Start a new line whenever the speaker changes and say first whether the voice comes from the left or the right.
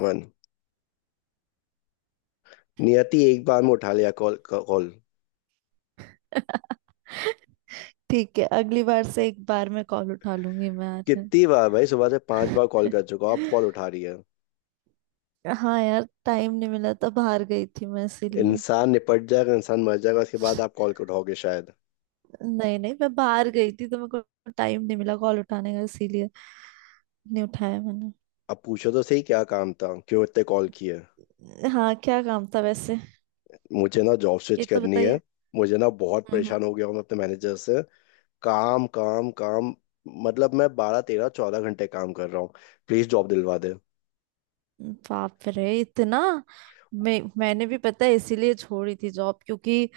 left: मन। नियति, एक बार में उठा लिया कॉल कॉल
right: ठीक है। अगली बार से एक बार मैं कॉल उठा लूंगी मैं आर्यन।
left: कितनी बार भाई, सुबह से 5 बार कॉल कर चुका हूं, आप कॉल उठा रही है।
right: हाँ यार, टाइम नहीं मिला था, बाहर गई थी मैं इसीलिए।
left: इंसान निपट जाएगा, इंसान मर जाएगा, उसके बाद आप कॉल उठाओगे शायद।
right: नहीं नहीं, मैं बाहर गई थी तो मेरे को टाइम नहीं मिला कॉल उठाने का, इसीलिए नहीं उठाया मैंने।
left: अब पूछो तो सही, क्या काम था, क्यों इतने कॉल किए।
right: हाँ, क्या काम था वैसे।
left: मुझे ना जॉब
right: ये
left: स्विच
right: तो
left: करनी है।
right: बताइए।
left: मुझे ना बहुत
right: हम्म
left: परेशान हो गया हूं मैं अपने मैनेजर से। काम काम काम। मतलब मैं 12 13 14 घंटे काम कर रहा हूँ। प्लीज जॉब दिलवा दे।
right: बाप रे इतना। मैंने भी पता है इसीलिए छोड़ी थी जॉब, क्योंकि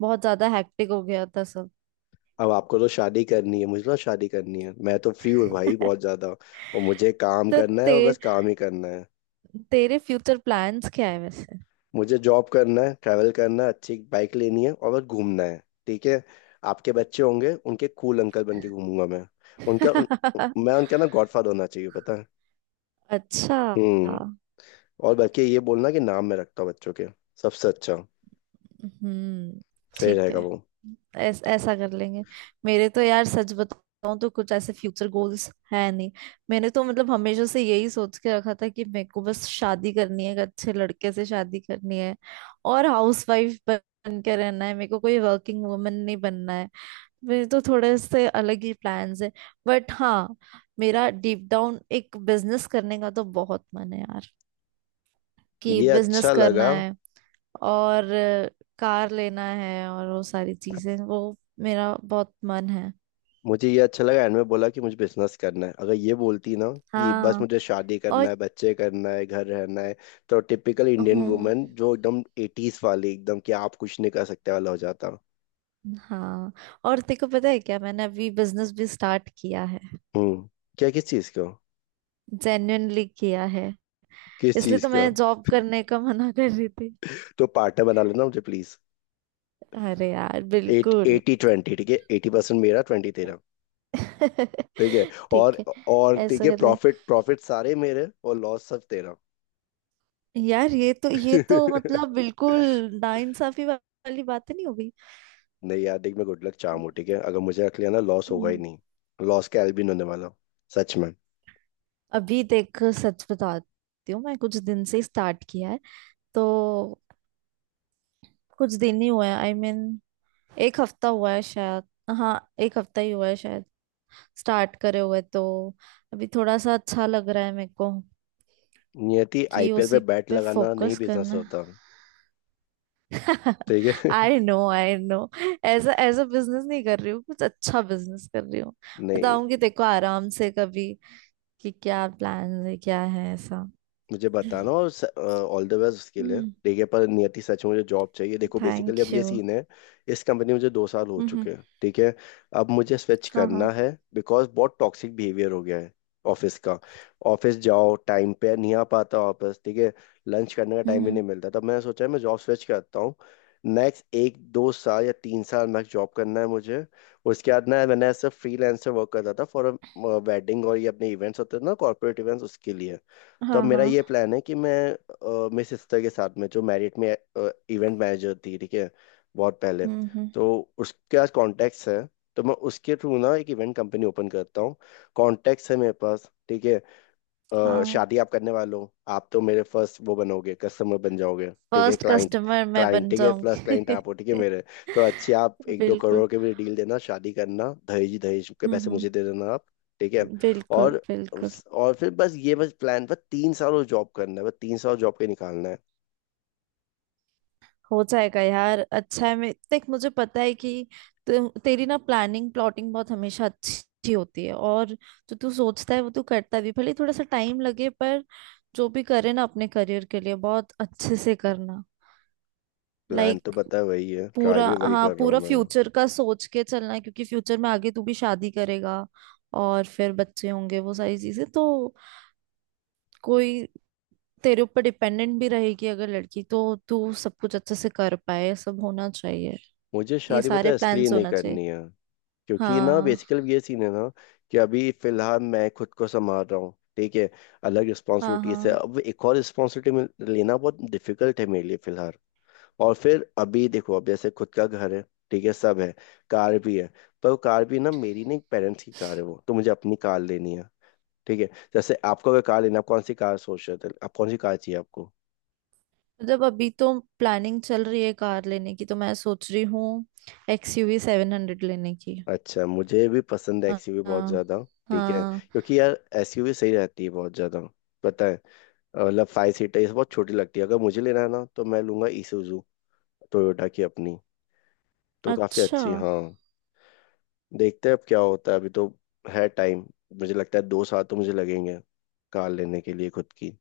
right: बहुत ज्यादा हैक्टिक हो गया था सब।
left: अब आपको तो शादी करनी है, मुझे ना शादी करनी है, मैं तो फ्री हूँ भाई बहुत ज्यादा, और मुझे काम
right: तो
left: करना है और बस काम ही करना है।
right: तेरे फ्यूचर प्लान्स क्या है वैसे।
left: मुझे जॉब करना है, ट्रैवल करना है, अच्छी बाइक लेनी है और बस घूमना है। ठीक है। आपके बच्चे होंगे, उनके कूल अंकल बन के घूमूंगा मैं। उनका उन, मैं उनका ना गॉडफादर होना चाहिए, पता है।
right: अच्छा।
left: हम्म। और बल्कि ये बोलना कि नाम मैं रखता हूँ बच्चों के, सबसे अच्छा,
right: हम्म।
left: सही
right: ठीक
left: रहेगा
right: है।
left: वो।
right: ऐसा कर लेंगे। मेरे तो यार सच बताऊं तो कुछ ऐसे फ्यूचर गोल्स है नहीं। मैंने तो मतलब हमेशा से यही सोच के रखा था कि मेरे को बस शादी करनी है, एक अच्छे लड़के से शादी करनी है और हाउसवाइफ बन के रहना है। मेरे को कोई वर्किंग वुमन नहीं बनना है। मेरे तो थोड़े से अलग ही प्लान्स है। बट हाँ, मेरा डीप डाउन एक बिजनेस करने का तो बहुत मन है यार, कि
left: ये
right: बिजनेस
left: अच्छा
right: करना
left: लगा।
right: है। और कार लेना है और वो सारी चीजें, वो मेरा बहुत मन है।
left: मुझे ये अच्छा लगा एंड में बोला कि मुझे बिजनेस करना है, अगर ये बोलती ना कि बस
right: हाँ।
left: मुझे शादी
right: और
left: करना है, बच्चे करना है, घर रहना है, तो टिपिकल इंडियन
right: हूँ।
left: वुमेन जो एकदम एटीज वाली एकदम, कि आप कुछ नहीं कर सकते वाला हो जाता।
right: हाँ। और तेको पता है क्या, मैंने अभी बिजनेस भी स्टार्ट किया है।
left: हम्म। क्या किस चीज का?
right: जेन्युइनली किया है।
left: किस
right: इसलिए
left: चीज
right: तो मैं
left: का?
right: जॉब करने का मना कर रही थी।
left: तो पार्टनर बना लेना मुझे प्लीज।
right: अरे यार,
left: एट
right: बिल्कुल।
left: 80-20, ठीक है, 80% मेरा, 20 तेरा। ठीक है। और
right: ठीक है,
left: और ठीक
right: ऐसा
left: है,
right: कर लें।
left: प्रॉफिट प्रॉफिट सारे मेरे और लॉस सब तेरा।
right: यार, ये तो मतलब बिल्कुल नाइंसाफी वाली बात तो नहीं हो गई?
left: नहीं यार देख, मैं गुड लक चाहूँ, ठीक है, अगर मुझे रख लिया ना, लॉस होगा ही
right: हम्म।
left: नहीं। लॉस का एल भी नहीं होने वाला, सच में।
right: अभी देख, सच बताती हूँ मैं कुछ दिन से स्टार्ट किया है तो। कुछ दिन ही हुआ है, आई I मीन mean, एक हफ्ता हुआ है शायद। हाँ, एक हफ्ता ही हुआ है शायद स्टार्ट करे हुए तो। अभी थोड़ा सा अच्छा लग रहा है मेरे को
left: नियति,
right: कि
left: आईपीएल पे
right: उसी
left: बैट
right: पे
left: लगाना नहीं,
right: फोकस
left: बिजनेस
right: करना।
left: होता। ठीक है।
right: I know I know. ऐसा ऐसा बिजनेस नहीं कर रही हूँ, कुछ अच्छा बिजनेस कर रही हूँ।
left: नहीं,
right: बताऊंगी तेको आराम से कभी कि क्या प्लान है, क्या है ऐसा।
left: मुझे बताना और ऑल द बेस्ट उसके लिए,
right: हम्म।
left: ठीक है, पर नियति, सच में मुझे जॉब चाहिए, देखो, बेसिकली
right: थैंक
left: अब ये
right: यू।
left: सीन है। इस कंपनी में मुझे 2 साल हो
right: हम्म।
left: चुके हैं, ठीक है। अब मुझे स्विच
right: हाँ
left: करना
right: हाँ।
left: है बिकॉज बहुत टॉक्सिक बिहेवियर हो गया है ऑफिस का। ऑफिस जाओ, टाइम पे नहीं आ पाता ऑफिस, ठीक है। लंच करने का टाइम
right: हम्म
left: भी
right: हम्म।
left: नहीं मिलता, तब मैंने सोचा है मैं जॉब स्विच करता हूँ। नेक्स्ट एक दो साल या 3 साल मैं जॉब करना है मुझे। उसके बाद ना, मैंने ऐसे फ्रीलांसर वर्क करता था फॉर वेडिंग, और ये अपने इवेंट्स होते थे ना, कॉर्पोरेट इवेंट्स उसके लिए। तो अब
right: हाँ
left: मेरा ये
right: हाँ।
left: प्लान है कि मैं मेरी सिस्टर के साथ में, जो मैरिट में इवेंट मैनेजर थी, ठीक है, बहुत पहले,
right: हम्म।
left: तो उसके पास कॉन्टैक्ट्स है, तो मैं उसके थ्रू ना एक इवेंट कंपनी ओपन करता हूँ। कॉन्टैक्ट्स है मेरे पास, ठीक है।
right: हाँ,
left: शादी आप करने वाले हो, आप तो मेरे फर्स्ट वो बनोगे, कस्टमर बन जाओगे, ठीक है,
right: फर्स्ट
left: क्लाइंट।
right: कस्टमर मैं
left: क्लाइंट,
right: बन
left: ठीक है, फर्स्ट क्लाइंट आप हो, ठीक है
right: जाऊंगी।
left: मेरे। तो अच्छी आप एक दो
right: बिल्कुल।
left: करोड़ के भी डील देना, शादी करना, दहेज दहेज के पैसे
right: हम्म।
left: मुझे दे देना आप। ठीक है।
right: बिल्कुल
left: और
right: बिल्कुल।
left: और फिर बस ये, बस प्लान, बस 3 साल और जॉब करना है, बस 3 साल जॉब के निकालना है।
right: हो जाएगा यार, अच्छा है। मैं देख, मुझे पता है कि तेरी ना प्लानिंग प्लॉटिंग बहुत हमेशा अच्छी होती है, और जो तू सोचता है वो तू करता भी, भले थोड़ा सा टाइम लगे। पर जो भी करे ना अपने करियर के लिए, बहुत अच्छे से करना।
left: प्लान
right: लाइक
left: तो पता है वही है, ट्राई
right: पूरा,
left: भी वही
right: हाँ,
left: कर रहा हूँ
right: पूरा
left: मैं।
right: फ्यूचर का सोच के चलना है, क्योंकि फ्यूचर में आगे तू भी शादी करेगा और फिर बच्चे होंगे, वो सारी चीजें। तो कोई तेरे ऊपर डिपेंडेंट भी रहेगी अगर लड़की, तो तू सब कुछ अच्छे से कर पाए, ये सब होना चाहिए।
left: मुझे
right: ये
left: शादी पता
right: सारे
left: है इसलिए
right: प्लान्स
left: नहीं
right: होना चाहिए।
left: करनी है, क्योंकि ना
right: हाँ
left: बेसिकली ये सीन है ना कि अभी फिलहाल मैं खुद को संभाल रहा हूँ, ठीक है। अलग
right: हाँ
left: रिस्पॉन्सिबिलिटी से
right: हाँ।
left: अब एक और रिस्पॉन्सिबिलिटी लेना बहुत डिफिकल्ट है मेरे लिए फिलहाल। और फिर अभी देखो, अब जैसे खुद का घर है, ठीक है, सब है, कार भी है। पर वो कार भी ना मेरी नहीं, पेरेंट्स की कार है वो, तो मुझे अपनी कार लेनी है, ठीक है। जैसे आपको अगर कार लेना, आप कौन सी कार सोच रहे थे, आप कौन सी कार चाहिए आपको।
right: मतलब अभी तो प्लानिंग चल रही है कार लेने की, तो मैं सोच रही हूँ एक्सयूवी 700 लेने की।
left: अच्छा, मुझे भी पसंद है
right: हाँ
left: एक्सयूवी बहुत
right: हाँ
left: ज्यादा। ठीक है,
right: हाँ।
left: क्योंकि यार एसयूवी सही रहती है बहुत ज्यादा, पता है। मतलब 5 सीटर ये सब बहुत छोटी लगती है, अगर मुझे लेना है ना तो मैं लूंगा isuzu, टोयोटा की अपनी, तो काफी
right: अच्छा।
left: अच्छी हाँ। देखते हैं अब क्या होता है, अभी तो है टाइम। मुझे लगता है 2 साल तो मुझे लगेंगे कार लेने के लिए खुद की।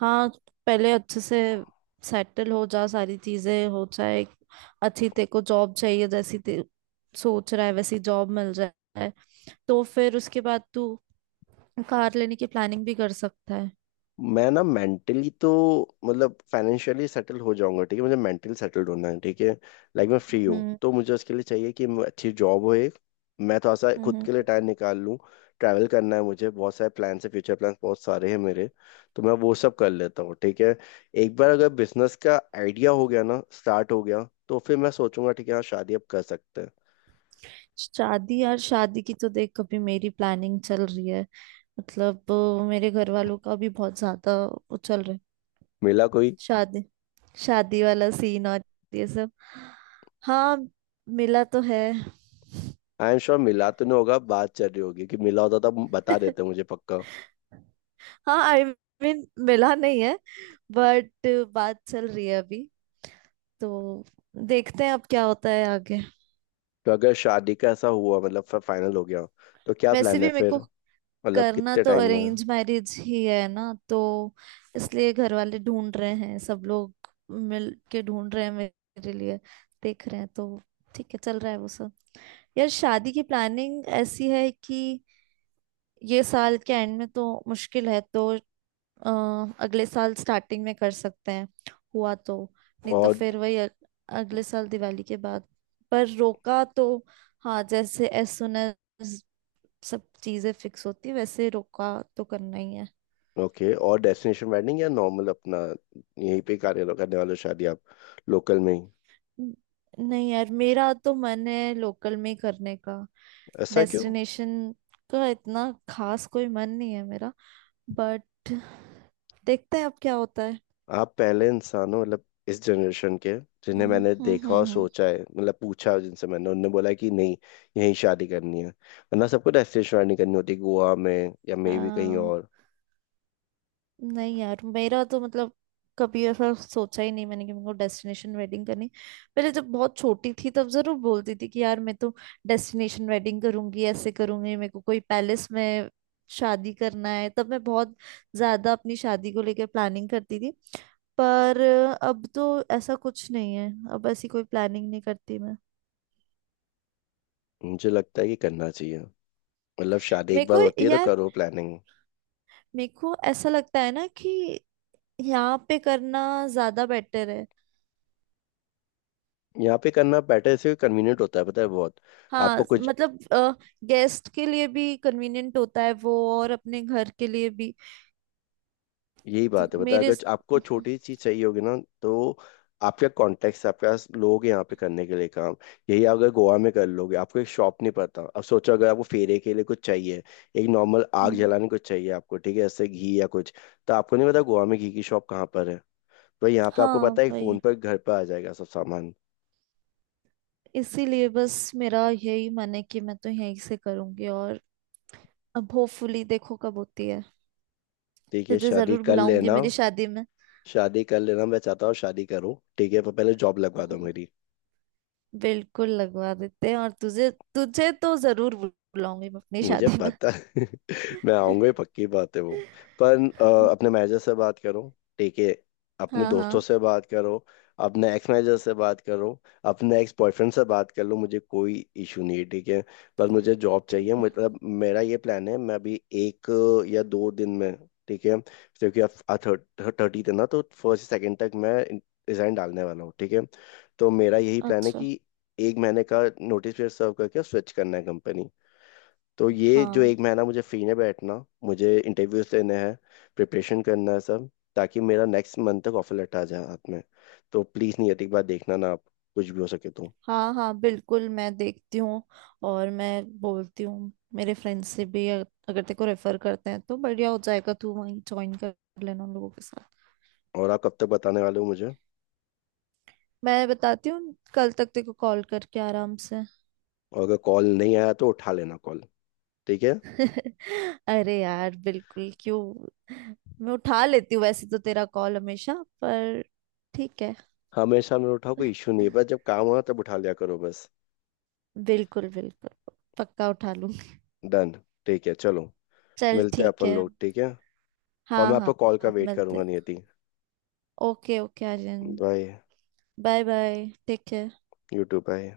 right: हाँ, पहले अच्छे से सेटल हो जा, सारी चीजें हो जाए, एक अच्छी तेरे को जॉब चाहिए जैसी ते सोच रहा है वैसी जॉब मिल जाए, तो फिर उसके बाद तू कार लेने की प्लानिंग भी कर सकता है।
left: मैं ना मेंटली तो, मतलब फाइनेंशियली सेटल हो जाऊंगा, ठीक है, मुझे मेंटली सेटल्ड होना है, ठीक है। लाइक मैं फ्री हूँ
right: हम्म
left: तो मुझे उसके लिए चाहिए कि अच्छी जॉब हो एक, मैं थोड़ा सा
right: हम्म
left: खुद के
right: हम्म।
left: लिए टाइम निकाल लूँ। ट्रैवल करना है मुझे, बहुत सारे प्लान्स है, फ्यूचर प्लान्स बहुत सारे हैं मेरे, तो मैं वो सब कर लेता हूँ, ठीक है। एक बार अगर बिजनेस का आइडिया हो गया ना, स्टार्ट हो गया, तो फिर मैं सोचूंगा, ठीक है हाँ, शादी अब कर सकते हैं।
right: शादी यार, शादी की तो देख कभी मेरी प्लानिंग चल रही है, मतलब मेरे घर वालों का भी बहुत ज्यादा वो चल रहा है।
left: मिला कोई?
right: शादी, शादी वाला सीन और ये सब। हाँ, मिला तो है।
left: आई एम श्योर मिला तो नहीं होगा, बात चल रही होगी, कि मिला होता तो बता देते मुझे पक्का।
right: हाँ, आई मीन, मिला नहीं है बट बात चल रही है अभी। तो देखते हैं अब क्या होता है आगे।
left: तो अगर शादी का ऐसा हुआ, मतलब फाइनल हो गया, तो क्या
right: वैसे
left: प्लान
right: भी
left: है
right: मेरे
left: फिर,
right: को
left: मतलब
right: करना
left: कितने
right: तो
left: टाइम में।
right: अरेंज मैरिज ही है ना, तो इसलिए घर वाले ढूंढ रहे हैं, सब लोग मिल के ढूंढ रहे हैं मेरे लिए, देख रहे हैं तो। ठीक है, चल रहा है वो सब। यार शादी की प्लानिंग ऐसी है कि ये साल के एंड में तो मुश्किल है, तो अ, अगले साल स्टार्टिंग में कर सकते हैं हुआ तो। नहीं तो
left: और
right: फिर वही अगले साल दिवाली के बाद। पर रोका तो, हाँ, जैसे एज सुन एज सब चीजें फिक्स होती वैसे रोका तो करना ही है।
left: ओके, और डेस्टिनेशन वेडिंग या नॉर्मल अपना, यहीं पे कार्य करने वाले हो शादी आप, लोकल में ही।
right: न- नहीं यार, मेरा तो मन है लोकल में ही करने का।
left: ऐसा क्यों?
right: डेस्टिनेशन का इतना खास कोई मन नहीं है मेरा। बट देखते हैं अब क्या होता है।
left: आप पहले इंसान हो मतलब इस जनरेशन के जिन्हें
right: हम्म
left: मैंने
right: हम्म
left: देखा और
right: हम्म
left: सोचा है, मतलब पूछा जिनसे मैंने, उनने बोला कि नहीं, यहीं शादी करनी है, वरना सबको डेस्टिनेशन वेडिंग करनी होती है गोवा में या मे भी कहीं
right: हम्म।
left: और।
right: नहीं यार, मेरा तो मतलब कभी ऐसा सोचा ही नहीं मैंने कि मेरे को डेस्टिनेशन वेडिंग करनी। पहले जब बहुत छोटी थी तब जरूर बोलती थी कि यार मैं तो डेस्टिनेशन वेडिंग करूंगी, ऐसे करूंगी, मेरे को कोई पैलेस में शादी करना है। तब मैं बहुत ज्यादा अपनी शादी को लेकर प्लानिंग करती थी। पर अब तो ऐसा कुछ नहीं है, अब ऐसी कोई प्लानिंग नहीं करती मैं।
left: मुझे लगता है कि करना चाहिए, मतलब शादी
right: मेरे
left: एक बार
right: को
left: होती है, तो
right: यार,
left: करो प्लानिंग।
right: मेरे को ऐसा लगता है ना कि यहाँ पे करना ज्यादा बेटर है।
left: यहाँ पे करना बेटर से कन्वीनियंट होता है, पता है, बहुत।
right: हाँ
left: आपको कुछ,
right: मतलब, गेस्ट के लिए भी कन्वीनियंट होता है वो और अपने घर के लिए भी।
left: यही
right: तो
left: बात है पता है,
right: मेरे,
left: अगर आपको छोटी चीज चाहिए होगी ना, तो आपके कॉन्टेक्ट आपके पास लोग हैं यहाँ पे करने के लिए काम। यही अगर गोवा में कर लोगे, आपको एक शॉप नहीं पता, अब सोचो अगर आपको फेरे के लिए कुछ चाहिए, एक नॉर्मल आग
right: हम्म,
left: जलाने कुछ चाहिए आपको, ठीक है, जैसे घी या कुछ, तो आपको नहीं पता गोवा में घी की शॉप कहाँ पर है। तो यहाँ पे आपको
right: हाँ
left: पता है, एक फोन
right: वही
left: पर घर पर आ जाएगा सब सामान।
right: इसीलिए बस मेरा यही मन है कि मैं तो यहीं से करूंगी, और अब होपफुली देखो कब होती है।
left: ठीक है,
right: तुझे
left: शादी
right: जरूर
left: कर
right: बुलाऊंगी
left: लेना।
right: मेरी शादी में।
left: शादी कर लेना, मैं चाहता हूँ शादी करूँ, ठीक है, पर पहले जॉब लगवा दो
right: हम्म।
left: मेरी।
right: बिल्कुल लगवा देते हैं, और तुझे तुझे तो जरूर बुलाऊंगी मैं अपनी
left: मुझे
right: शादी में।
left: पता है मैं आऊंगा ही, पक्की बात है वो। पर अपने मैनेजर से बात करो, ठीक है, अपने
right: हाँ हाँ।
left: दोस्तों से बात करो, अपने एक्स मैनेजर से बात करो, अपने एक्स बॉयफ्रेंड से बात कर लो, मुझे कोई इशू नहीं है, ठीक है। पर मुझे जॉब चाहिए,
right: ठीक है।
left: मतलब मेरा ये प्लान है, मैं अभी एक या दो दिन में, ठीक है, क्योंकि अब 30 है ना, तो फर्स्ट सेकंड तक मैं रिजाइन डालने वाला हूँ, ठीक है। तो मेरा यही प्लान है
right: अच्छा।
left: कि एक महीने का नोटिस पीरियड सर्व करके स्विच करना है कंपनी। तो ये जो
right: हाँ
left: एक महीना मुझे फ्री में बैठना, मुझे इंटरव्यूज देने हैं, प्रिपरेशन करना है सब, ताकि मेरा नेक्स्ट मंथ तक ऑफर लेटर आ जाए हाथ में। तो प्लीज़ नहीं, एक बार देखना ना आप, कुछ भी हो सके तो।
right: हाँ हाँ, बिल्कुल मैं देखती हूँ। और मैं बोलती हूँ मेरे फ्रेंड्स से भी, अगर तेरे को रेफर करते हैं तो बढ़िया हो जाएगा, तू वहीं ज्वाइन कर लेना उन लोगों के साथ।
left: और आप कब तक बताने वाले हो मुझे?
right: मैं बताती हूँ कल तक तेरे को, कॉल करके आराम से।
left: और अगर कॉल नहीं आया तो उठा लेना कॉल, ठीक है।
right: अरे यार बिल्कुल, क्यों, मैं उठा लेती हूँ वैसे तो तेरा कॉल हमेशा। पर ठीक है,
left: हमेशा मेरे उठाओ, कोई इशू नहीं है, बस जब काम हो तब उठा लिया करो बस।
right: बिल्कुल बिल्कुल पक्का उठा लूंगी।
left: डन। ठीक है, चलो,
right: चल,
left: मिलते हैं
right: ठीक
left: अपन
right: है।
left: लोग, ठीक है। और
right: हाँ
left: मैं आपको
right: हाँ
left: कॉल का
right: हाँ,
left: वेट करूंगा
right: मिलते।
left: Niyati.
right: Okay okay Aryan.
left: Bye.
right: Bye bye, take care.
left: YouTube bye.